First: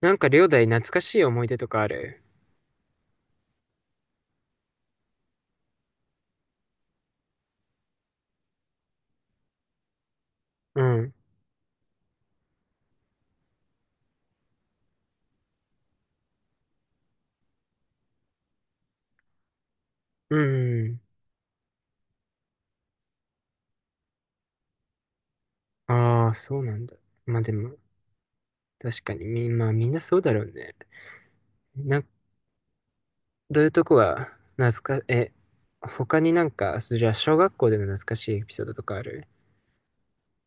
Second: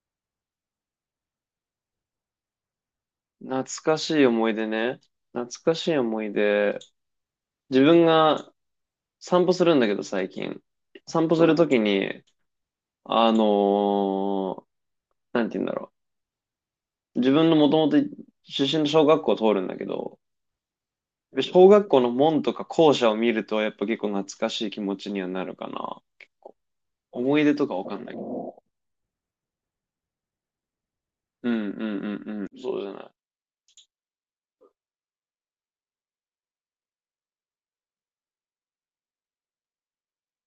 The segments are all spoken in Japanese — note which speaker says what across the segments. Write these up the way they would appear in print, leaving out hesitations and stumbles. Speaker 1: なんか、両大懐かしい思い出とかある？
Speaker 2: 懐かしい思い出ね。懐かしい思い出。自分が散歩するんだけど、最近。
Speaker 1: うん。
Speaker 2: 散歩するときに、あのーなんて言うんだろう。自分のもともと出身の小学校を通るんだけど、
Speaker 1: うんうん。
Speaker 2: 小学校の門とか校舎を見ると、やっぱ結構懐かしい気持ちにはなるかな。
Speaker 1: ああ、そうなんだ。
Speaker 2: 思
Speaker 1: まあ
Speaker 2: い
Speaker 1: で
Speaker 2: 出とか
Speaker 1: も、
Speaker 2: わかんない。
Speaker 1: 確かに、まあみんなそうだろうね。
Speaker 2: うんうんう
Speaker 1: な、
Speaker 2: んうん。そうじゃない。
Speaker 1: どういうとこが懐か、え、他になんか、そりゃ小学校での懐かしいエピソードとかある？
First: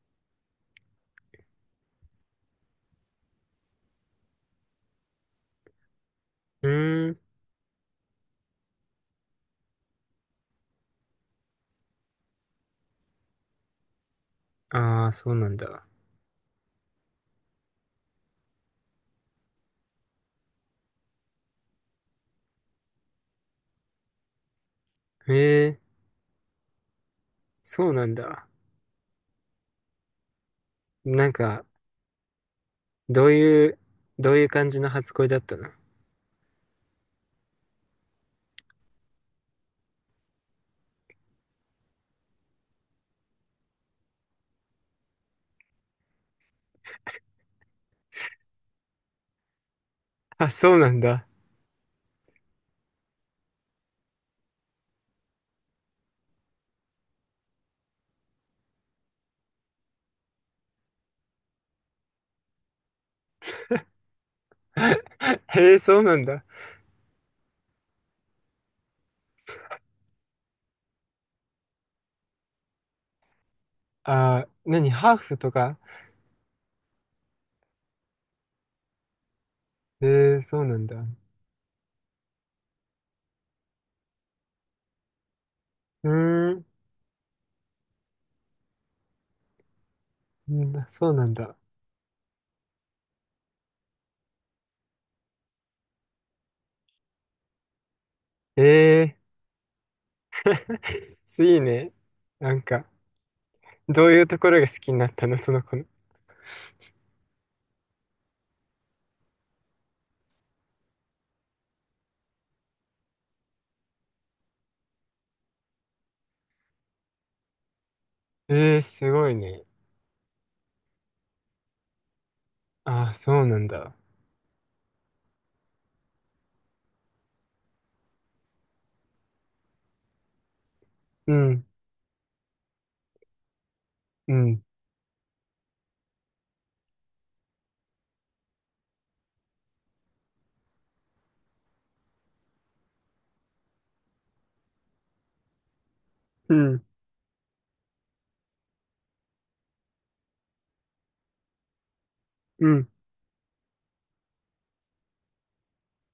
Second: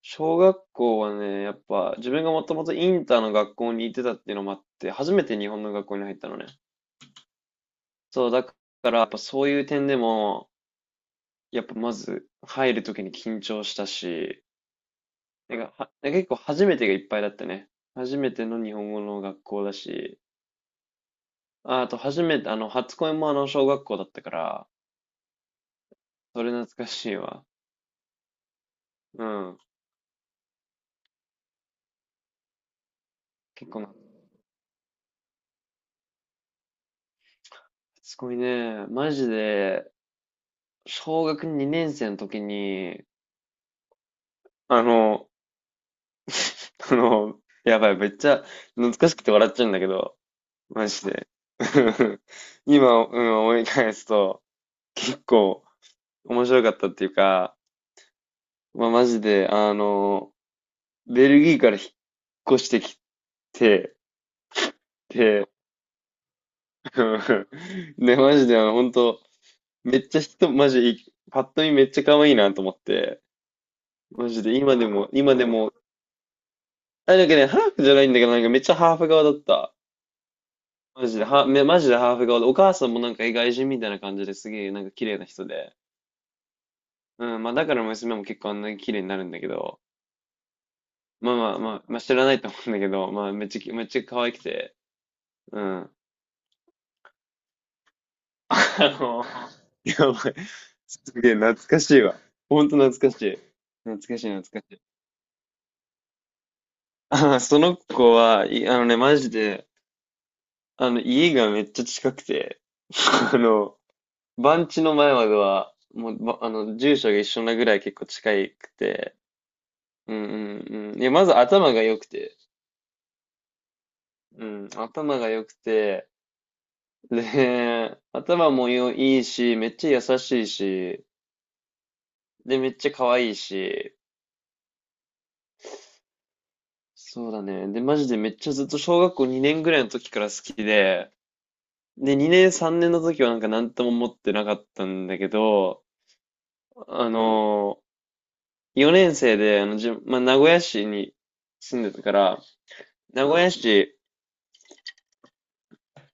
Speaker 2: 小学校はね、やっぱ自分がもともとインターの学校に行ってたっていうのもあって、初めて日本の学校に入ったのね。
Speaker 1: うーん。
Speaker 2: そう、だからやっぱそういう点でも、やっぱまず入るときに緊張したし、
Speaker 1: ああ、そうなん
Speaker 2: なんか
Speaker 1: だ。
Speaker 2: は、結構初めてがいっぱいだったね。初めての日本語の学校だし、あ、あと初めて、初恋もあの小学校だったから、
Speaker 1: へえ、
Speaker 2: それ懐かしいわ。
Speaker 1: そうなんだ。
Speaker 2: うん。
Speaker 1: なんか、どうい
Speaker 2: 結
Speaker 1: う、
Speaker 2: 構な、
Speaker 1: どういう感じの初恋だったの？
Speaker 2: 初恋ね、マジで、小学2年生の時に、あの、あの、やばい、めっちゃ懐かしくて笑っちゃうんだけど、
Speaker 1: あ、そう
Speaker 2: マ
Speaker 1: なん
Speaker 2: ジ
Speaker 1: だ。
Speaker 2: で。今、うん、思い返すと、結構面白かったっていうか、まあ、マジで、ベルギーから引っ越してきて、で、
Speaker 1: へえ、そうなんだ。
Speaker 2: で、マジで、本当めっちゃ人、マジい、パッと見めっちゃ可愛いなと思って、マジ
Speaker 1: ああ、
Speaker 2: で、
Speaker 1: 何ハー
Speaker 2: 今
Speaker 1: フ
Speaker 2: で
Speaker 1: と
Speaker 2: も、
Speaker 1: か？
Speaker 2: あ、なんかね、ハーフじゃないんだけど、なんかめっちゃハーフ側だった。
Speaker 1: へえ、そうなんだ。
Speaker 2: マジで、マジでハーフ顔で、お母さんもなんか外人みたいな感じですげえ、なんか綺麗な人で。
Speaker 1: うーん。
Speaker 2: うん、まあだから娘も結構あんなに綺麗になるんだけど、
Speaker 1: うん、そうなん
Speaker 2: まあま
Speaker 1: だ。
Speaker 2: あまあ、まあ、知らないと思うんだけど、まあめっちゃ、めっちゃ可愛くて、うん。あ
Speaker 1: ええ
Speaker 2: の、やばい。すげえ懐
Speaker 1: いい
Speaker 2: か
Speaker 1: ね。
Speaker 2: しいわ。
Speaker 1: なん
Speaker 2: ほんと
Speaker 1: か、
Speaker 2: 懐かしい。懐
Speaker 1: どう
Speaker 2: か
Speaker 1: い
Speaker 2: し
Speaker 1: う
Speaker 2: い
Speaker 1: ところ
Speaker 2: 懐
Speaker 1: が
Speaker 2: かし
Speaker 1: 好
Speaker 2: い。
Speaker 1: きになったの、その子の？
Speaker 2: その子は、あのね、マジで、家がめっちゃ近くて、あの、番地の前までは、もう、ばあの、住所が一緒なぐらい結構近く
Speaker 1: ええす
Speaker 2: て、
Speaker 1: ごいね。
Speaker 2: うんうんうん。いや、まず頭が良くて、
Speaker 1: ああ、そうなんだ。
Speaker 2: うん、頭が良くて、で、頭もいいし、めっちゃ優しいし、
Speaker 1: うん、
Speaker 2: で、めっちゃ可愛いし、
Speaker 1: うん、
Speaker 2: そうだね。で、マジでめっちゃずっと小学校2年ぐらいの時から好きで、で、2年3年の時はなんか何とも思ってなかったんだけど、
Speaker 1: うん、
Speaker 2: あの4年生で、まあ、名古屋市に住んでたから、
Speaker 1: うん。
Speaker 2: 名古屋市、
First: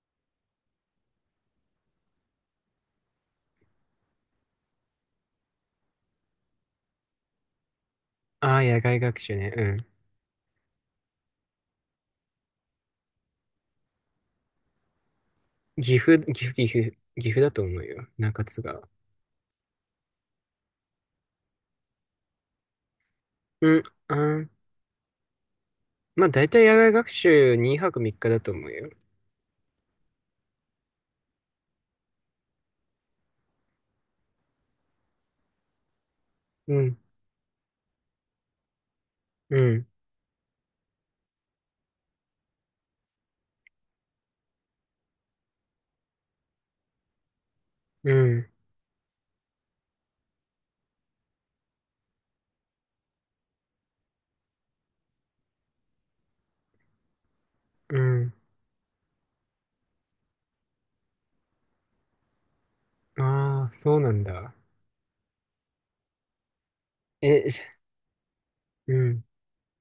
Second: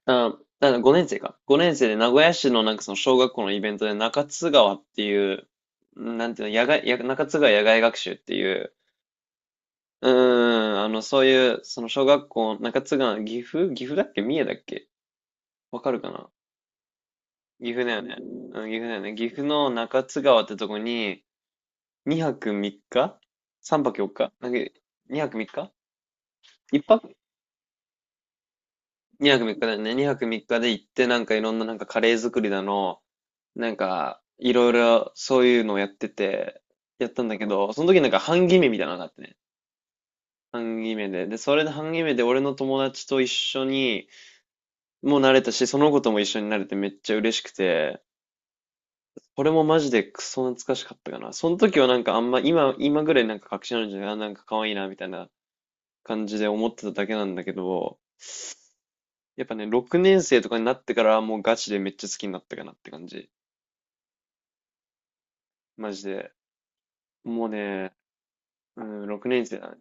Speaker 2: 5年生か。5年生で名古屋市のなんかその小学校のイベントで中津川っていう、なんていうの、野外、や中津川野外学習ってい
Speaker 1: ああ、
Speaker 2: う、
Speaker 1: 野外学習ね。うん。
Speaker 2: その小学校、中津川、岐阜だっけ三重だっけわか
Speaker 1: 岐
Speaker 2: るか
Speaker 1: 阜、
Speaker 2: な
Speaker 1: 岐阜、岐阜、岐阜だと思
Speaker 2: 岐
Speaker 1: う
Speaker 2: 阜だよ
Speaker 1: よ。
Speaker 2: ね。
Speaker 1: 中津
Speaker 2: うん、岐
Speaker 1: が、
Speaker 2: 阜だよね。岐阜の中津川ってとこに、2泊3日
Speaker 1: う
Speaker 2: ?3
Speaker 1: ん、
Speaker 2: 泊4
Speaker 1: あ
Speaker 2: 日な
Speaker 1: ー、
Speaker 2: んか、2泊3日
Speaker 1: まあ、大体野
Speaker 2: ?1
Speaker 1: 外学
Speaker 2: 泊
Speaker 1: 習2泊3日だと思うよ。
Speaker 2: ?2 泊3日だよね。2泊3日で行って、なんかいろんななんかカレー作りだの、なんか、いろいろそういうのをやってて、
Speaker 1: うん、
Speaker 2: やったんだけど、その時なんか半決めみたいなのがあってね。
Speaker 1: うん、
Speaker 2: 半決めで。で、それで半決めで俺の友達と一緒に、もう慣れたし、その子とも一緒になれてめっちゃ嬉しくて、
Speaker 1: うん、
Speaker 2: これもマジでクソ懐かしかったかな。その時はなんかあんま、今ぐらいなんか確信あるんじゃないあ、なんか可愛いな、みたいな感じで思ってただけなんだけど、
Speaker 1: うん。
Speaker 2: やっぱね、6年生とかになってからもうガチでめっちゃ好きになったかなって感じ。
Speaker 1: ああ、そうなんだ。
Speaker 2: マジで。もう
Speaker 1: え、じゃ
Speaker 2: ね、う
Speaker 1: う
Speaker 2: ん、
Speaker 1: ん。
Speaker 2: 6年生だね。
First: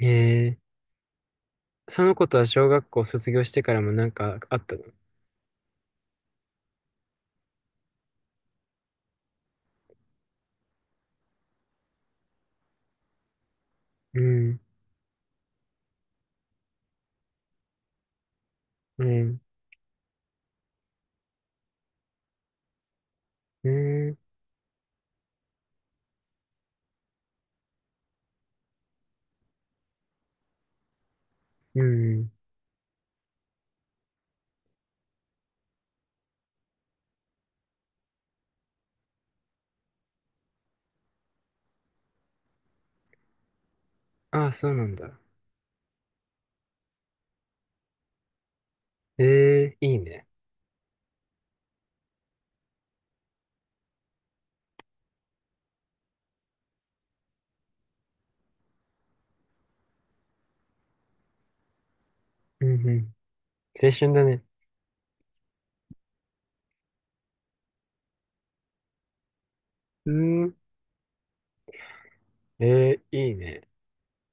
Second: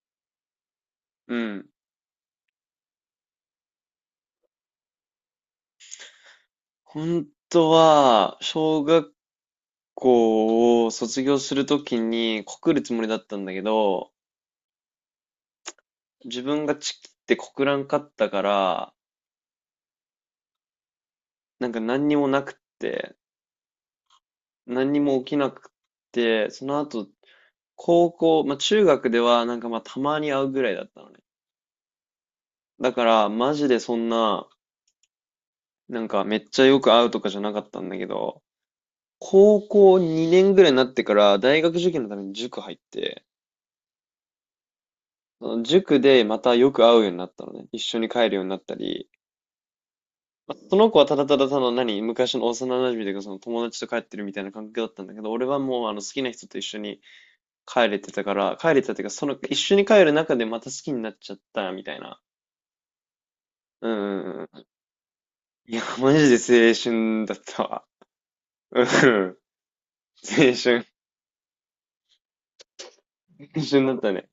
Speaker 1: え、
Speaker 2: うん。
Speaker 1: その子とは小学校卒業してからもなんかあったの？
Speaker 2: 本当は、小学校を卒業するときに告るつもりだったんだけど、
Speaker 1: うん、
Speaker 2: 自分がチキって告らんかったから、
Speaker 1: うん、
Speaker 2: なんか何にもなくって、
Speaker 1: うん、
Speaker 2: 何にも起きなくって、その後、まあ中学ではなんかまあたまに会うぐらいだったのね。
Speaker 1: うん。
Speaker 2: だから、マジでそんな、なんかめっちゃよく会うとかじゃなかったんだけど、高校2年ぐらいになってから大学受験のために塾入って、
Speaker 1: ああ、そうなんだ。
Speaker 2: その塾でまたよく会うようになったのね。一緒に帰るようになったり、
Speaker 1: ええ、いいね。
Speaker 2: まあその子はただただたの何、昔の幼馴染というかその友達と帰ってるみたいな感覚だったんだけど、俺はもうあの好きな人と一緒に帰れてたっていうか、その、一緒に帰る中でまた好きになっちゃった、みたいな。
Speaker 1: うん、うん。
Speaker 2: う
Speaker 1: 青春だ
Speaker 2: んう
Speaker 1: ね。
Speaker 2: んうん。いや、マジで青春だったわ。うん。
Speaker 1: う
Speaker 2: 青
Speaker 1: ん、
Speaker 2: 春。
Speaker 1: ええ、いい
Speaker 2: 青
Speaker 1: ね。
Speaker 2: 春だったね。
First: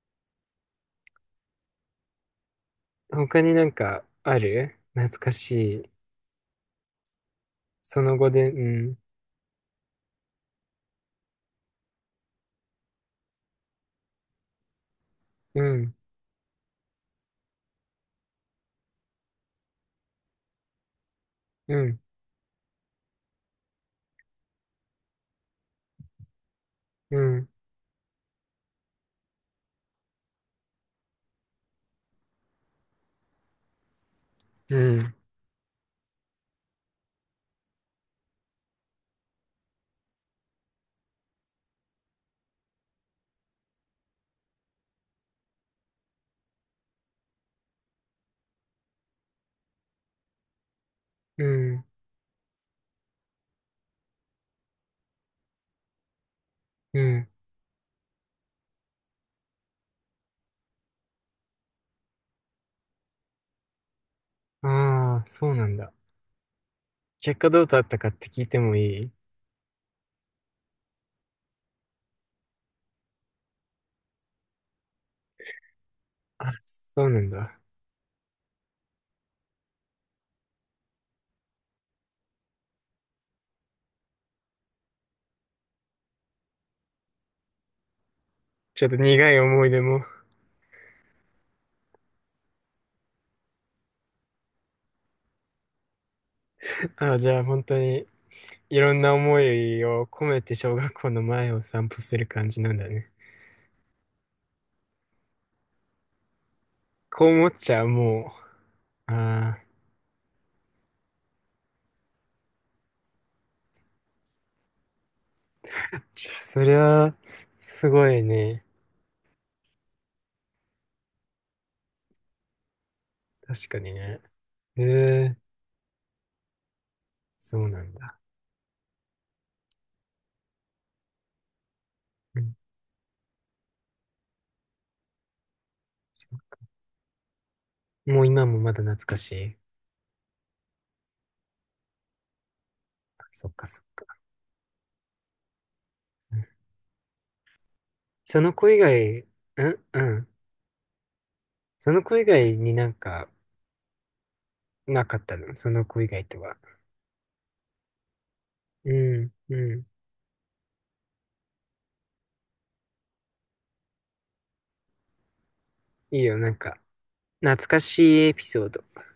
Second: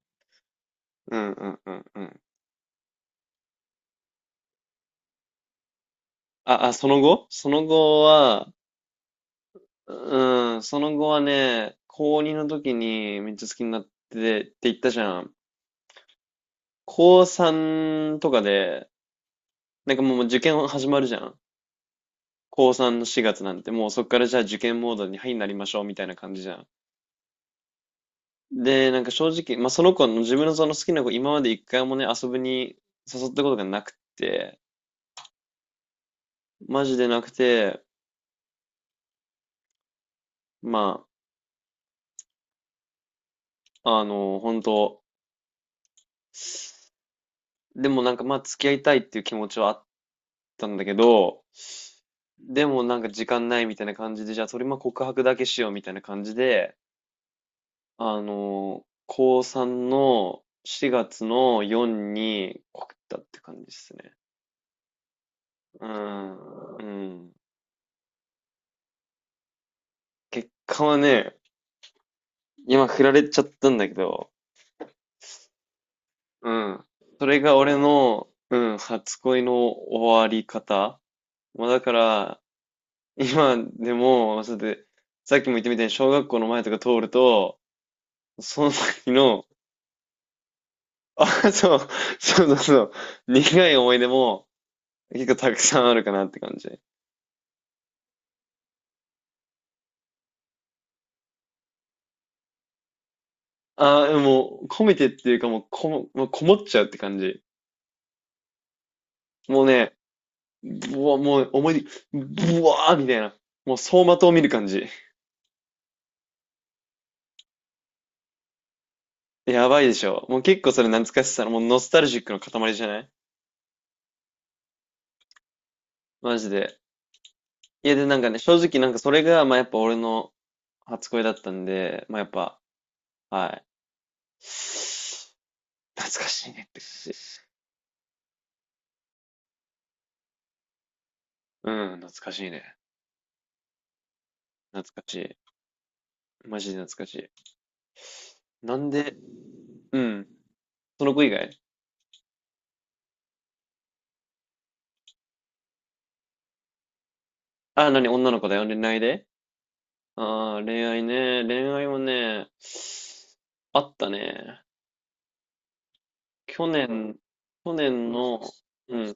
Speaker 2: うんうんうんうん。
Speaker 1: 他になんかある懐かしい？
Speaker 2: その
Speaker 1: そ
Speaker 2: 後
Speaker 1: の後
Speaker 2: は、
Speaker 1: で、うん、
Speaker 2: うん、その後はね、高2の時にめっちゃ好きになってって言ったじゃん。
Speaker 1: うん、
Speaker 2: 高3とかで、なんかもう受験始まるじゃん。
Speaker 1: うん、
Speaker 2: 高3の4月なんて、もうそっからじゃあ受験モードに、はい、なりましょうみたいな感じじゃん。
Speaker 1: うん、
Speaker 2: で、なんか正直、まあ、その子の自分のその好きな子、今まで一回もね、遊びに誘ったことがなくて、
Speaker 1: うん、
Speaker 2: マジでなくて、まあ、本当でもなんかまあ、付き合いたいっていう気持ちはあったんだけど、
Speaker 1: うん、
Speaker 2: でもなんか時間ないみたいな感じで、じゃあそれまあ告白だけしようみたいな感じで、
Speaker 1: うん。
Speaker 2: 高3の4月の4に告ったって感じですね。
Speaker 1: ああ、そうなん
Speaker 2: う
Speaker 1: だ。
Speaker 2: ん、うん。
Speaker 1: 結果どうだったかって聞いてもいい？
Speaker 2: 結果はね、今振られちゃったんだけど、う
Speaker 1: あ、
Speaker 2: ん。
Speaker 1: そうな
Speaker 2: そ
Speaker 1: ん
Speaker 2: れが
Speaker 1: だ。
Speaker 2: 俺の、うん、初恋の終わり方。まあ、だから、今でも、そうやって、さっきも言ったみたいに小学校の前とか通ると、その
Speaker 1: ちょっと
Speaker 2: 時
Speaker 1: 苦い
Speaker 2: の、
Speaker 1: 思い出も。
Speaker 2: あ、そう、そうそうそう、苦い思い出も結構たくさんあるかなって感じ。
Speaker 1: ああ、じゃあ本当にいろんな思いを込めて小学校の前を散歩する感じなんだね。
Speaker 2: あ、もう込めてっていうかもうこもっちゃうって感
Speaker 1: こう
Speaker 2: じ。
Speaker 1: 思っちゃう、もう。あ
Speaker 2: もうね、ぶわ、もう思い出、ぶわーみたいな。もう走馬灯を見る感じ。
Speaker 1: あ、そりゃ、すごいね。
Speaker 2: やばいでしょ。もう結構それ懐かしさの、もうノスタルジックの塊じゃない
Speaker 1: 確かにね。へえ、
Speaker 2: マジで。
Speaker 1: そうな
Speaker 2: い
Speaker 1: ん
Speaker 2: や、で、
Speaker 1: だ。
Speaker 2: なんかね、正直なんかそれが、まあやっぱ俺の初恋だったんで、まあやっ
Speaker 1: うん、
Speaker 2: ぱ、はい。懐かしい
Speaker 1: そ
Speaker 2: ねって感じです。
Speaker 1: う、もう今もまだ懐かしい？
Speaker 2: うん、懐かしいね。
Speaker 1: そっかそっか。
Speaker 2: 懐かし
Speaker 1: うん、
Speaker 2: い。マジで懐かしい。
Speaker 1: その子以
Speaker 2: なんで、
Speaker 1: 外、うん
Speaker 2: う
Speaker 1: うん。
Speaker 2: ん。その子以外
Speaker 1: その子以外になんか、なかったのその子以外とは？
Speaker 2: あ、何女の子だよ。恋
Speaker 1: う
Speaker 2: 愛で
Speaker 1: ん、うん。
Speaker 2: 恋愛ね。恋愛はね、あったね。
Speaker 1: いいよ、なん
Speaker 2: 去
Speaker 1: か、
Speaker 2: 年、
Speaker 1: 懐
Speaker 2: 去
Speaker 1: かし
Speaker 2: 年
Speaker 1: いエ
Speaker 2: の、
Speaker 1: ピソード。
Speaker 2: うん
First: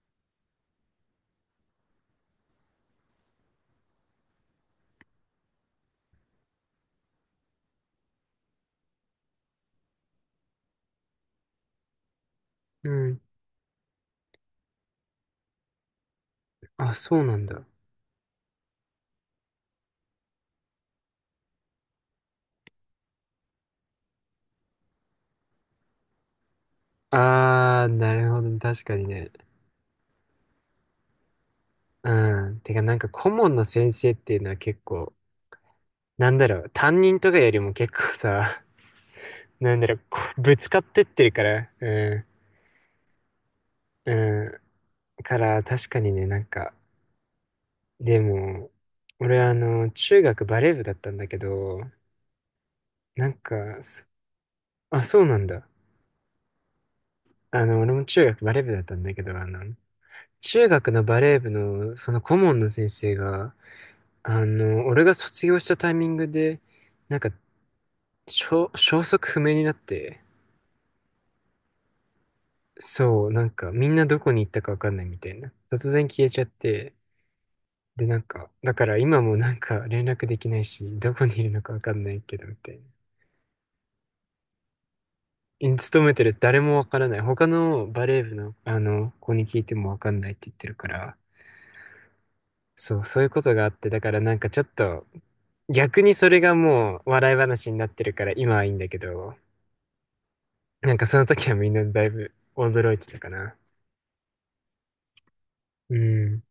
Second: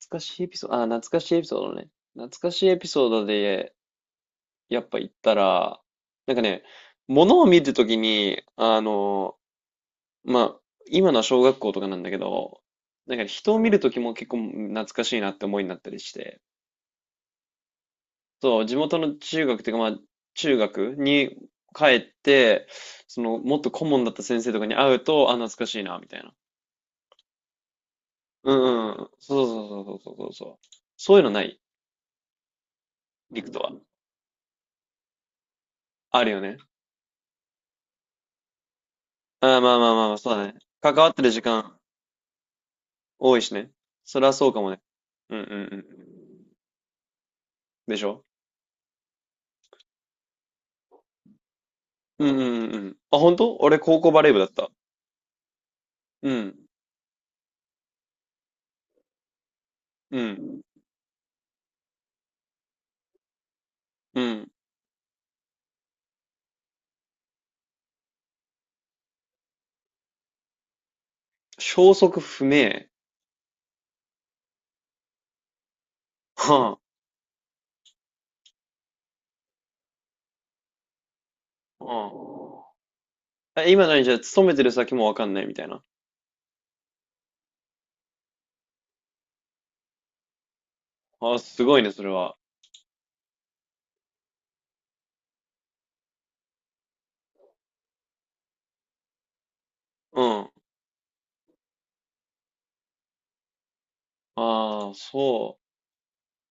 Speaker 2: 懐かしいエピソード、あ、懐かしいエピソードね。懐かしいエピソードで、やっぱ言ったら、なんかね、物を見るときに、まあ、今のは小学校とかなんだけど、
Speaker 1: う
Speaker 2: なん
Speaker 1: ん。
Speaker 2: かね人を見るときも結構懐かしいなって思いになったりして、
Speaker 1: あ、そうなんだ。
Speaker 2: そう、地元の中学っていうか、まあ、中学に帰って、その、もっと顧問だった先生とかに会うと、あ、懐かしいな、みたいな。
Speaker 1: あー、なるほ
Speaker 2: う
Speaker 1: ど。確
Speaker 2: んう
Speaker 1: かに
Speaker 2: ん。
Speaker 1: ね。
Speaker 2: そうそうそうそうそうそう。そういうのない
Speaker 1: うん。てか、なんか顧
Speaker 2: リク
Speaker 1: 問
Speaker 2: ト
Speaker 1: の
Speaker 2: は。
Speaker 1: 先生っていうのは結構、
Speaker 2: あ
Speaker 1: な
Speaker 2: る
Speaker 1: ん
Speaker 2: よ
Speaker 1: だ
Speaker 2: ね。
Speaker 1: ろう、担任とかよりも結構さ、
Speaker 2: あ あ、ま
Speaker 1: な
Speaker 2: あ
Speaker 1: んだ
Speaker 2: まあ
Speaker 1: ろう、
Speaker 2: まあまあ、
Speaker 1: こ
Speaker 2: そう
Speaker 1: う
Speaker 2: だ
Speaker 1: ぶ
Speaker 2: ね。
Speaker 1: つかっ
Speaker 2: 関
Speaker 1: てっ
Speaker 2: わって
Speaker 1: て
Speaker 2: る
Speaker 1: る
Speaker 2: 時
Speaker 1: から、
Speaker 2: 間
Speaker 1: う
Speaker 2: 多いしね。
Speaker 1: ん、
Speaker 2: それはそう
Speaker 1: う
Speaker 2: かもね。
Speaker 1: ん。
Speaker 2: う
Speaker 1: か
Speaker 2: んうんうん
Speaker 1: ら、
Speaker 2: うん。
Speaker 1: 確かにね、なんか、
Speaker 2: でし
Speaker 1: で
Speaker 2: ょ
Speaker 1: も、俺あの、中学バレー部だったんだけど、
Speaker 2: うんうんうんうん。あ、
Speaker 1: なん
Speaker 2: 本当俺
Speaker 1: か、
Speaker 2: 高
Speaker 1: そ
Speaker 2: 校バレー部だった。
Speaker 1: あ、そうなんだ。
Speaker 2: うん、
Speaker 1: あの、俺も中学バレー部だったんだけど、あの、
Speaker 2: うん、
Speaker 1: 中学のバレー部の、その顧問の先生が、
Speaker 2: う
Speaker 1: あ
Speaker 2: ん。
Speaker 1: の、俺が卒業したタイミングで、なんか消息不明になって、
Speaker 2: 消息不明。
Speaker 1: そう、なんかみんなどこに行ったかわかんないみたいな。突然消えちゃっ
Speaker 2: は
Speaker 1: て、で、なんか、だから今もなんか連絡できないし、どこにいるのかわかんないけど、み
Speaker 2: は
Speaker 1: たい
Speaker 2: あ。え、今何じゃあ勤めてる先もわかんないみたい
Speaker 1: な。
Speaker 2: な。
Speaker 1: 勤めてる誰もわからない。他のバレー部の、あの、子に聞いてもわかんないって言ってるから、
Speaker 2: あ、すごいね、それは。
Speaker 1: そう、そういうことがあって、だからなんかちょっと、逆にそれがもう笑い話になってるから今はいいんだけど、
Speaker 2: うん。
Speaker 1: なんかその時はみんなだいぶ驚いてたかな。
Speaker 2: ああ、そう。
Speaker 1: うん。